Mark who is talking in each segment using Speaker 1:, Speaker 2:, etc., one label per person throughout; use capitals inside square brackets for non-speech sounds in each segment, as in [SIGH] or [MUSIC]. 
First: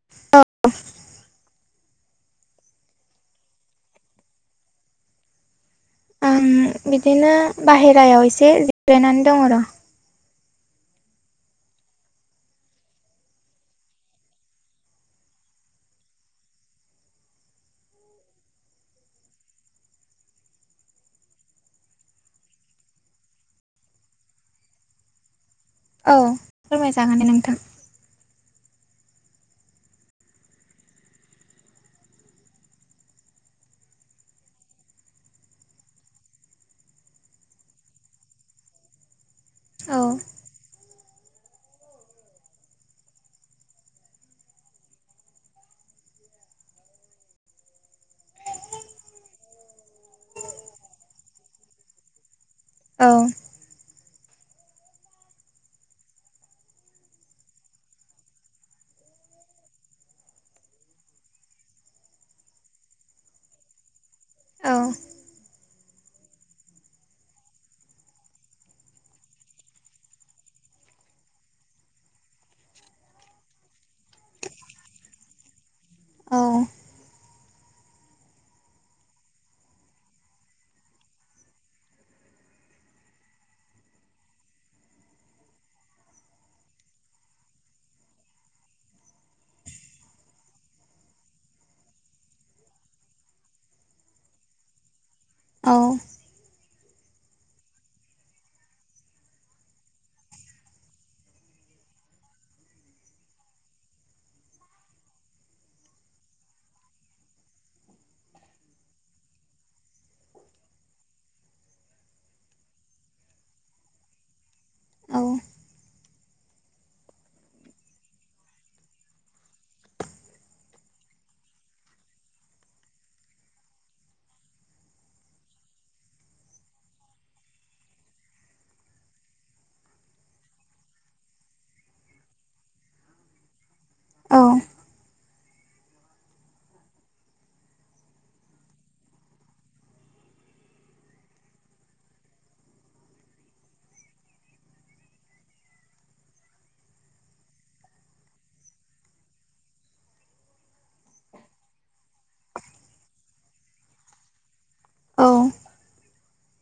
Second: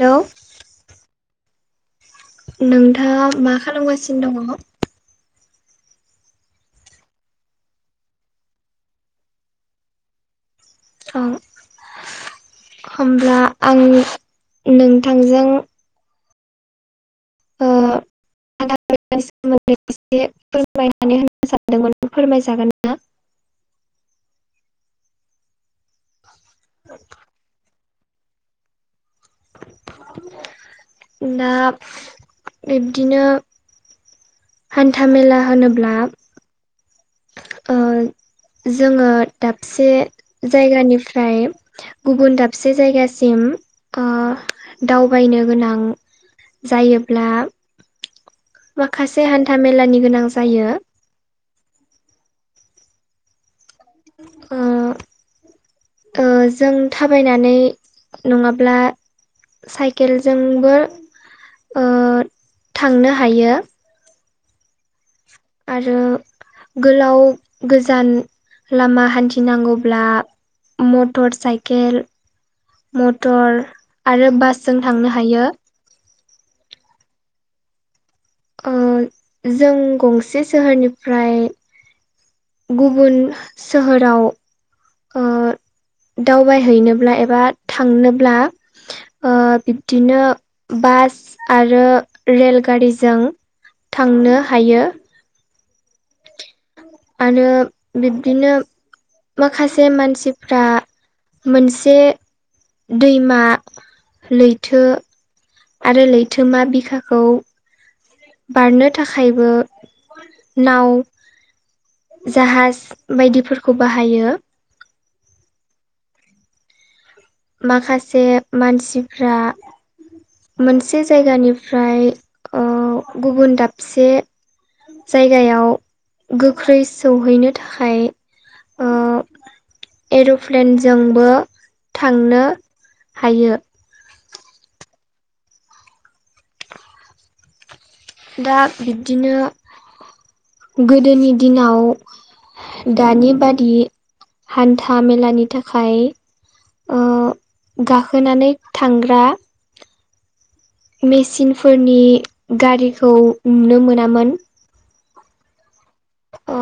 Speaker 1: Hello, नोंथाङा मा खालामगासिनो दङ?
Speaker 2: आं बिदिनो बाहेरायाव एसे जिरायनानै दङ र'
Speaker 1: औ। होमब्ला आं नोंथांजों ओ हान्था मेलानि सोमोन्दै एसे फोरमायनानै होनो सानदोंमोन फोरमायजागोन ना? [INAUDIBLE]
Speaker 2: औ फोरमायजागोन दे नोंथां।
Speaker 1: दा बिब्दिनो हान्थामेला होनोब्ला ओ जोङो दाबसे
Speaker 2: औ
Speaker 1: जायगानिफ्राय गुबुन दाबसे जायगासिम दावबायनो गोनां जायोब्ला माखासे हान्था मेलानि गोनां जायो।
Speaker 2: औ
Speaker 1: ओ जों थाबायनानै नङाब्ला साइकेलजोंबो ओ थांनो हायो।
Speaker 2: औ
Speaker 1: आरो गोलाव गोजान लामा हान्थिनांगौब्ला मटर साइकेल मटर आरो बासजों थांनो हायो।
Speaker 2: औ
Speaker 1: जों गंसे सोहोरनिफ्राय गुबुन सोहोराव ओ दावबायहैनोब्ला एबा थांनोब्ला ओ बिब्दिनो बा स आरो रेलगारिजों थांनो हायो।
Speaker 2: औ।
Speaker 1: आरो बिब्दिनो माखासे मानसिफ्रा मोनसे दैमा, लैथो, आरो लैथोमा बिखाखौ बारनो थाखायबो नाव जाहाज बायदिफोरखौ बाहायो।
Speaker 2: औ
Speaker 1: माखासे मानसिफ्रा मोनसे जायगानिफ्राय ओ गुबुन दाबसे जायगायाव गोख्रै सौहैनो थाखाय ओ एर'प्लेनजोंबो थांनो हायो।
Speaker 2: औ।
Speaker 1: दा बिब्दिनो गोदोनि दिनाव दानि बादि हान्था मेलानि थाखाय ओ गाखोनानै थांग्रा मेचिनफोरनि गारिखौ नुनो मोनामोन।
Speaker 2: औ
Speaker 1: ओ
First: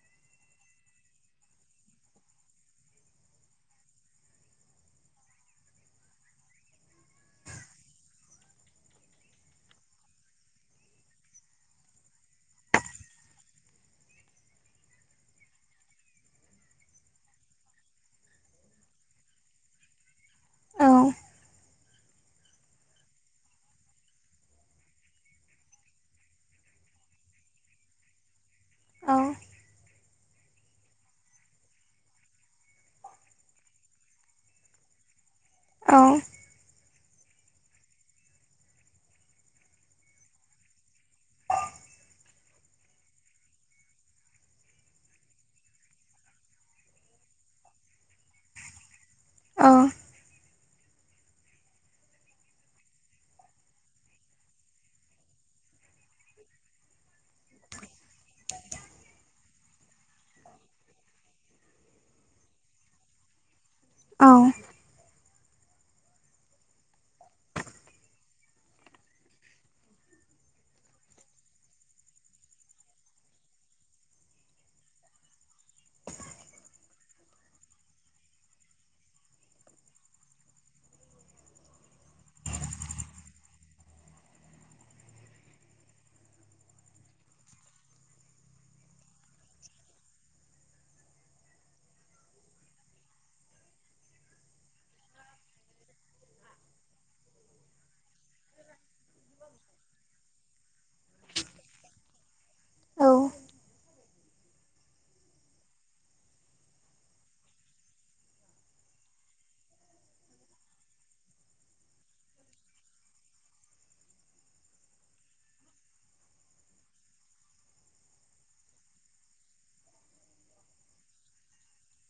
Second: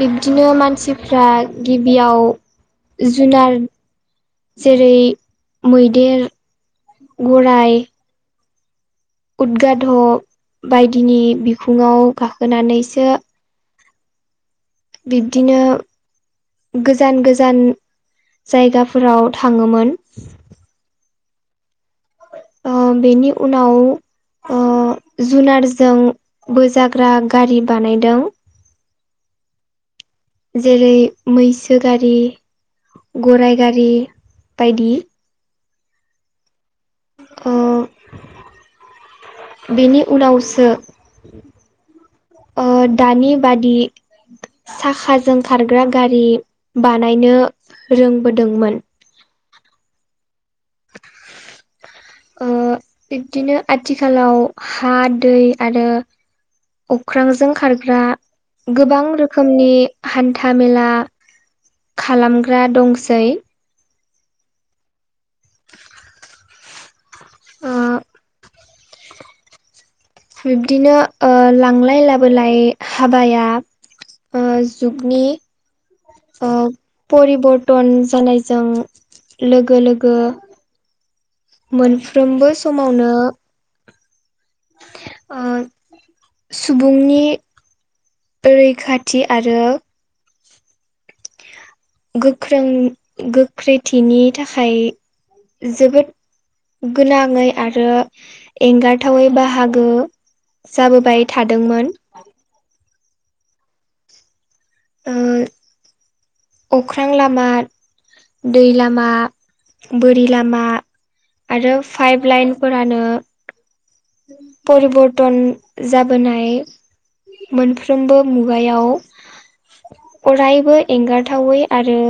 Speaker 1: बिब्दिनो मानसिफ्रा गिबियाव जुनार जेरै मैदेर गराय उदगाद' बायदिनि बिखुङाव गाखोनानैसो बिब्दिनो गोजान गोजान जायगाफोराव थाङोमोन
Speaker 2: औ।
Speaker 1: ओ बेनि उनाव ओ जुनारजों बोजाग्रा गारि बानायदों।
Speaker 2: औ।
Speaker 1: जेरै मैसो गारि, गराय गारि बायदि
Speaker 2: औ।
Speaker 1: ओ बेनि उनावसो ओ दानि बादि साखाजों खारग्रा गारि बानायनो रोंबोदोंमोन।
Speaker 2: औ
Speaker 1: [INAUDIBLE] ओ बिबदिनो आथिखालाव हा दै आरो अख्रांजों खारग्रा गोबां रोखोमनि हान्था मेला खालामग्रा दंसै
Speaker 2: औ।
Speaker 1: ओ बिब्दिनो ओ लांलाय लाबोलाय हाबाया ओ जुगनि ओ परिबर्तन जानायजों लोगो- लोगो मोनफ्रोमबो समावनो ओ सुबुंनि रैखाथि आरो गोख्रों- गोख्रैथिनि थाखाय जोबोद गोनाङै आरो एंगारथावै बाहागो। जाबोबाय थादोंमोन। ओ, अख्रां लामा दै लामा, बोरि लामा आरो पाइप लाइनफोरानो परिबर्तन जाबोनाय। मोनफ्रोमबो मुगायाव अरायबो एंगारथावै आरो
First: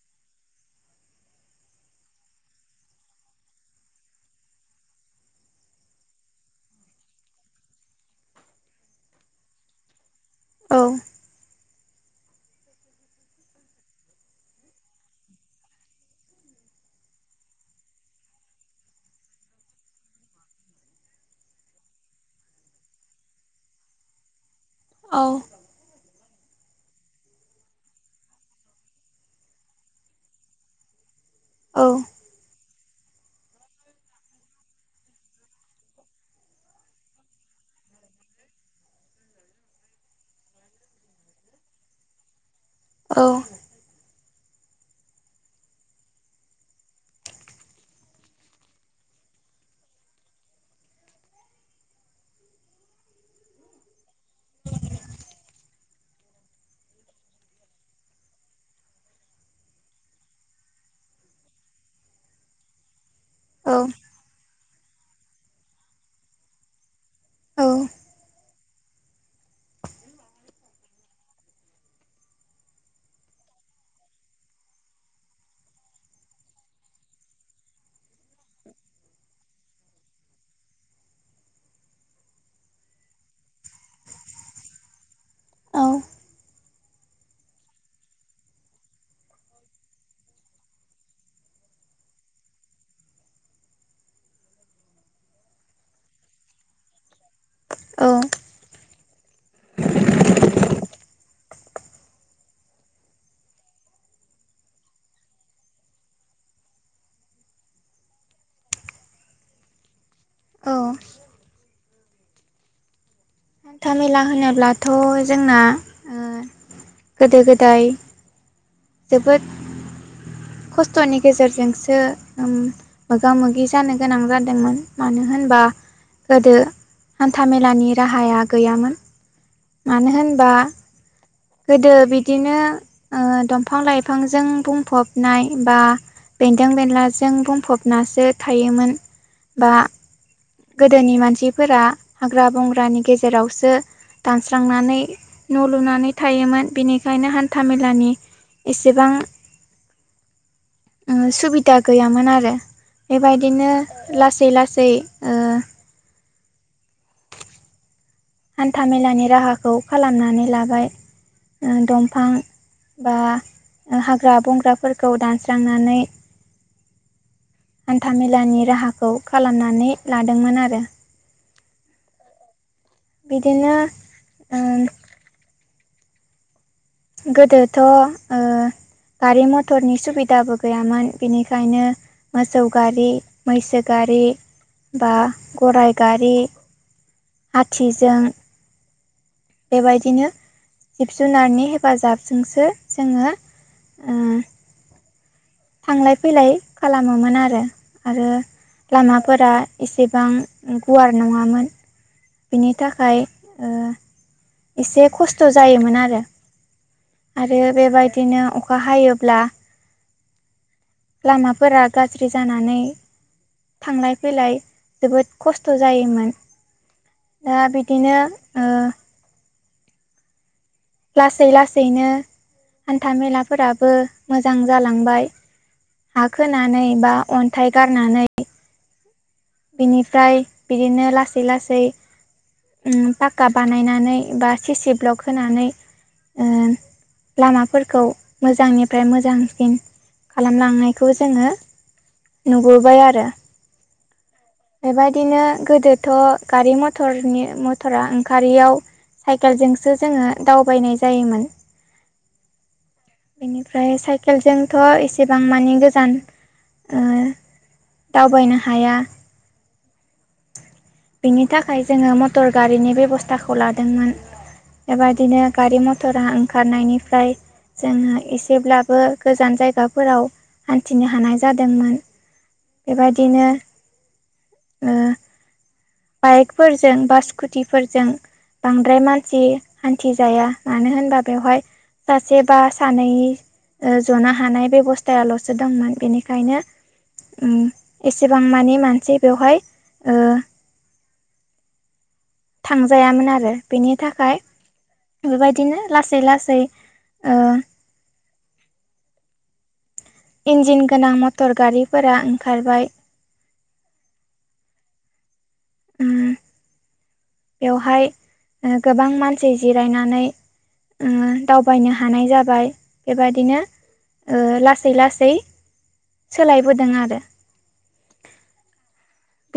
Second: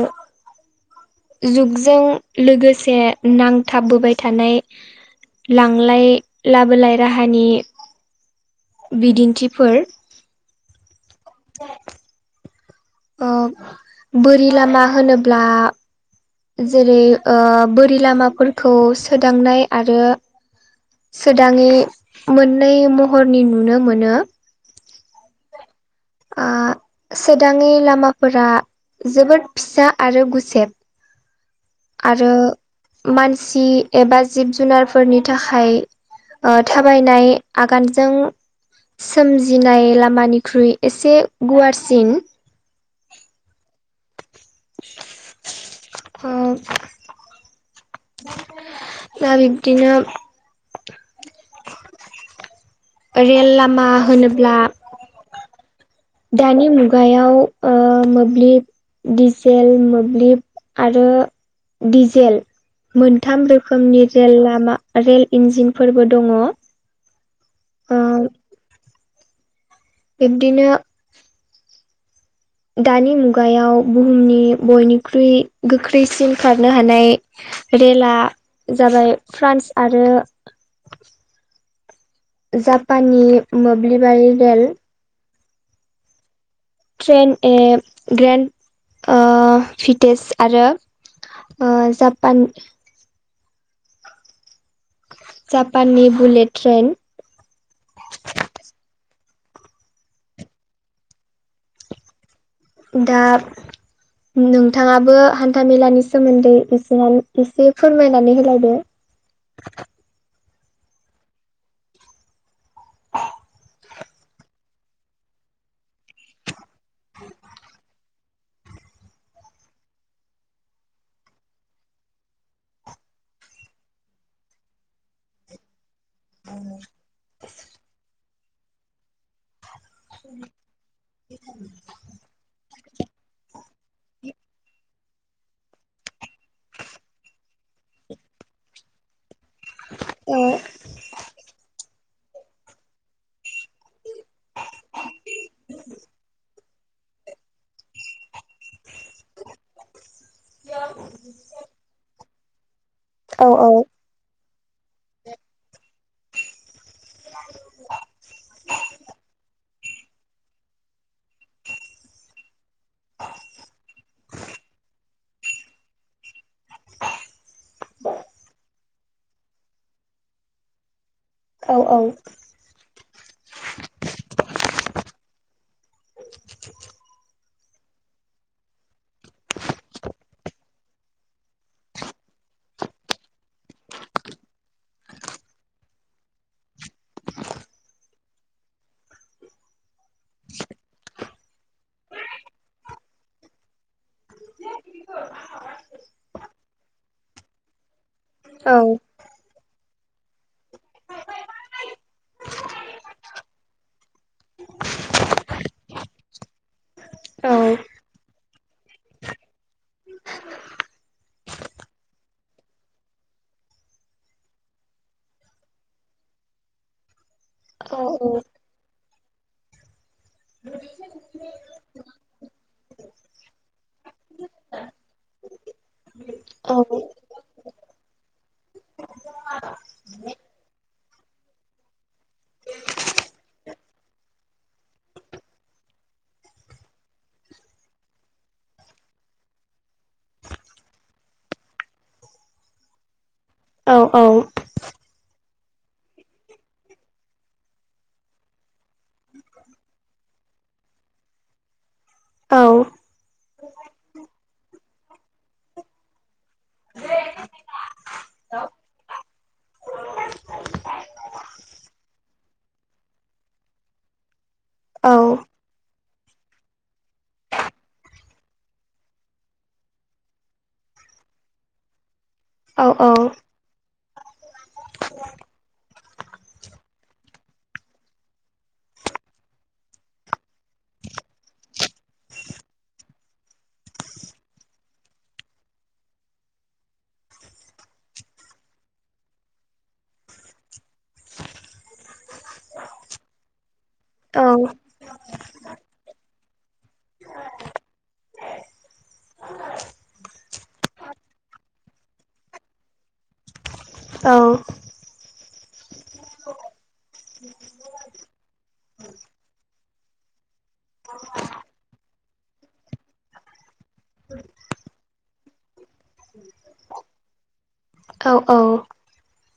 Speaker 1: जुगजों लोगोसे, नांथाबबोबाय थानाय लांलाय- लाबोलाय राहानि बिदिन्थिफोर
Speaker 2: औ।
Speaker 1: ओ, बोरि लामा होनोब्ला जेरै- ओ, बोरि लामाफोरखौ सोदांनाय आरो सोदाङै मोननै महरनि नुनो मोनो।
Speaker 2: औ।
Speaker 1: ओ सोदाङै लामाफोरा जोबोद फिसा आरो गुसेब। आरो मानसि एबा जिब- जुनारफोरनि थाखाय ओ थाबायनाय आगानजों सोमजिनाय लामानिख्रुइ एसे गुवारसिन।
Speaker 2: औ।
Speaker 1: ओ दा बिब्दिनो रेल लामा होनोब्ला दानि मुगायाव ओ मोब्लिब दिजेल मोब्लिब आरो दिजेल मोन थाम
Speaker 2: औ
Speaker 1: रोखोमनि रेलामा, रेल इन्जिनफोरबो दङ। ओ। बिबदिनो दानि मुगायाव बुहुमनि बयनिख्रुइ गोख्रैसिन खारनो हानाय। रेेल जाबाय, फ्रान्स आरो जापाननि मोब्लिबारि रेल।
Speaker 2: औ।
Speaker 1: ट्रेन ए ग्रेन्ड ओ फिटेज आरो ओ जापान जापाननि बुलेट ट्रेन। दा नोंथाङाबो हान्थामेलानि सोमोन्दै एसे -एसे फोरमायनानै होलायदो। [UNINTELLIGIBLE]
Speaker 2: औ। हान्था -मेला होनोब्लाथ', जोंना गोदो- गोदाय जोबोद
Speaker 1: [INAUDIBLE]
Speaker 2: खस्थ'नि गेजेरजोंसो मोगा मोगि जानो गोनां जादोंमोन मानो होनबा गोदो हान्थामेलानि राहाया गैयामोन। मानो होनबा गोदो बिदिनो दं। फां लाइफांजों बुंफब नाय बा बेन्दों बेनलाजों बुंफबनासो थायोमोन। बा
Speaker 1: औ
Speaker 2: गोदोनि मानसिफोरा हाग्रा बंग्रानि गेजेरावसो दानस्रांनानै न' लुनानै थायोमोन बेनिखायनो हान्थामेलानि एसेबां
Speaker 1: [INAUDIBLE]
Speaker 2: सुबिदा गैयामोन आरो
Speaker 1: औ
Speaker 2: बेबायदिनो लासै लासै सै ओ
Speaker 1: [INAUDIBLE]
Speaker 2: खौ खालामनानै लाबाय ओ दंफां बा हाग्रा बंग्राफोरखौ दानस्रांनानै खौ खालामनानै लादोंमोन आरो।
Speaker 1: औ औ
Speaker 2: बिदिनो ओ
Speaker 1: [INAUDIBLE]
Speaker 2: गोदोथ' ओ गारि मथरनि सुबिदाबो गैयामोन बिनिखायनो मोसौ गारि मैसो गारि बा गराइ गारि आथिजों बेबायदिनो जिब जुनारनि हेफाजाबजोंसो जोङो थांलाय फैलाय खालामोमोन आरो आरो
Speaker 1: औ
Speaker 2: लामाफोरा एसेबां गुवार नङामोन बिनि थाखाय ओ एसे खस्थ' जायोमोन आरो‌
Speaker 1: औ
Speaker 2: आरो बेबायदिनो अखा हायोब्ला लामाफोरा गाज्रि जानानै थांलाय फैलाय जोबोद खस्थ' जायोमोन दा
Speaker 1: औ
Speaker 2: बिदिनो ओ। लासै लासैनो हान्था मेलाफोराबो मोजां जालांबाय। हा
Speaker 1: औ
Speaker 2: खोनानै बा अन्थाइ गारनानै बिनिफ्राय बिदिनो लासै लासै उम पाक्का बानायनानै बा सिसि ब्लग होनानै ओ
Speaker 1: [INAUDIBLE]
Speaker 2: लामाफोरखौ मोजांनिफ्राय मोजांसिन खालामलांनायखौ जोङो नुबोबाय आरो।
Speaker 1: औ औ।
Speaker 2: बेबायदिनो गोदोथ' गारि मथरनि मथरा ओंखारारियाव साइकेलजोंसो जोङो दावबायनाय जायोमोन
Speaker 1: [INAUDIBLE]
Speaker 2: बेनिफ्राय साइकेलजोंथ' एसेबां मानि गोजान ओ दावबायनो हाया। बिनि थाखाय जोङो मटर गारिनि बेब'स्थाखौ लादोंमोन
Speaker 1: औ
Speaker 2: बेबायदिनो गारि मथरा ओंखारनायनिफ्राय जोङो एसेब्लाबो गोजान जायगाफोराव हान्थिनो हानाय जादोंमोन बेबायदिनो ओ। बाइकफोरजों बा स्कुटिफोरजों बांद्राय मानसि हान्थिजाया मानो होनबा बेवहाय सासे बा सानै ओ जनो हानाय बेब'स्थायाल'सो दंमोन बेनिखायनो उम एसेबां मानि मानसि बेवहाय ओ
Speaker 1: [INAUDIBLE]
Speaker 2: थांजायामोन आरो बेनि थाखाय बेबायदिनो लासै लासै ओ
Speaker 1: [INAUDIBLE]
Speaker 2: इन्जिन गोनां मटर गारिफोरा ओंखारबाय
Speaker 1: औ
Speaker 2: उम बेवहाय ओ गोबां मानसि जिरायनानै ओ दावबायनो हानाय जाबाय बेबादिनो ओ लासै लासै सोलायबोदों आरो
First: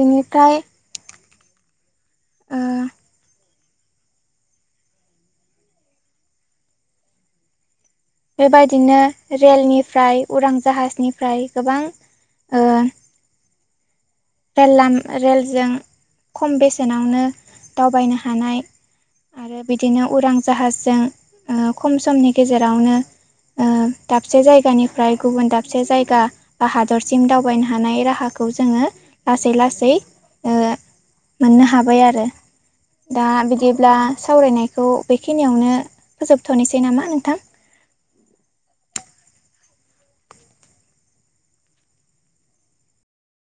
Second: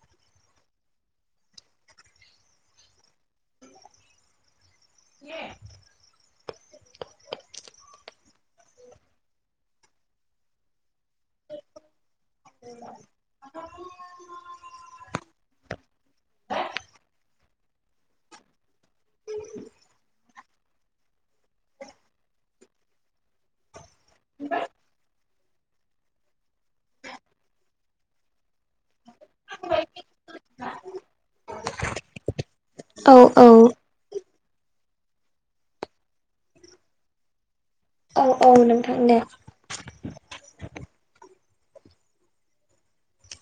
Speaker 2: बेनिफ्राय ओ बेबायदिनो रेलनिफ्राय उरां जाहाजनिफ्राय गोबां
Speaker 1: [INAUDIBLE]
Speaker 2: रेललाम रेलजों खम बेसेनावनो दावबायनो हानाय आरो बिदिनो उरां जाहाजजों ओ खम समनि गेजेरावनो ओ दाबसे जायगानिफ्राय गुबुन दाबसे जायगा बा हादरसिम दावबायनो हानाय राहाखौ खौ जोंङो लासै लासै ओ मोननो हाबाय आरो
Speaker 1: औ
Speaker 2: दा बिदिब्ला सावरायनायखौ बेखिनियावनो फोजोबथ'नोसै नामा नोंथां?
Speaker 1: औ औ नोंथां दे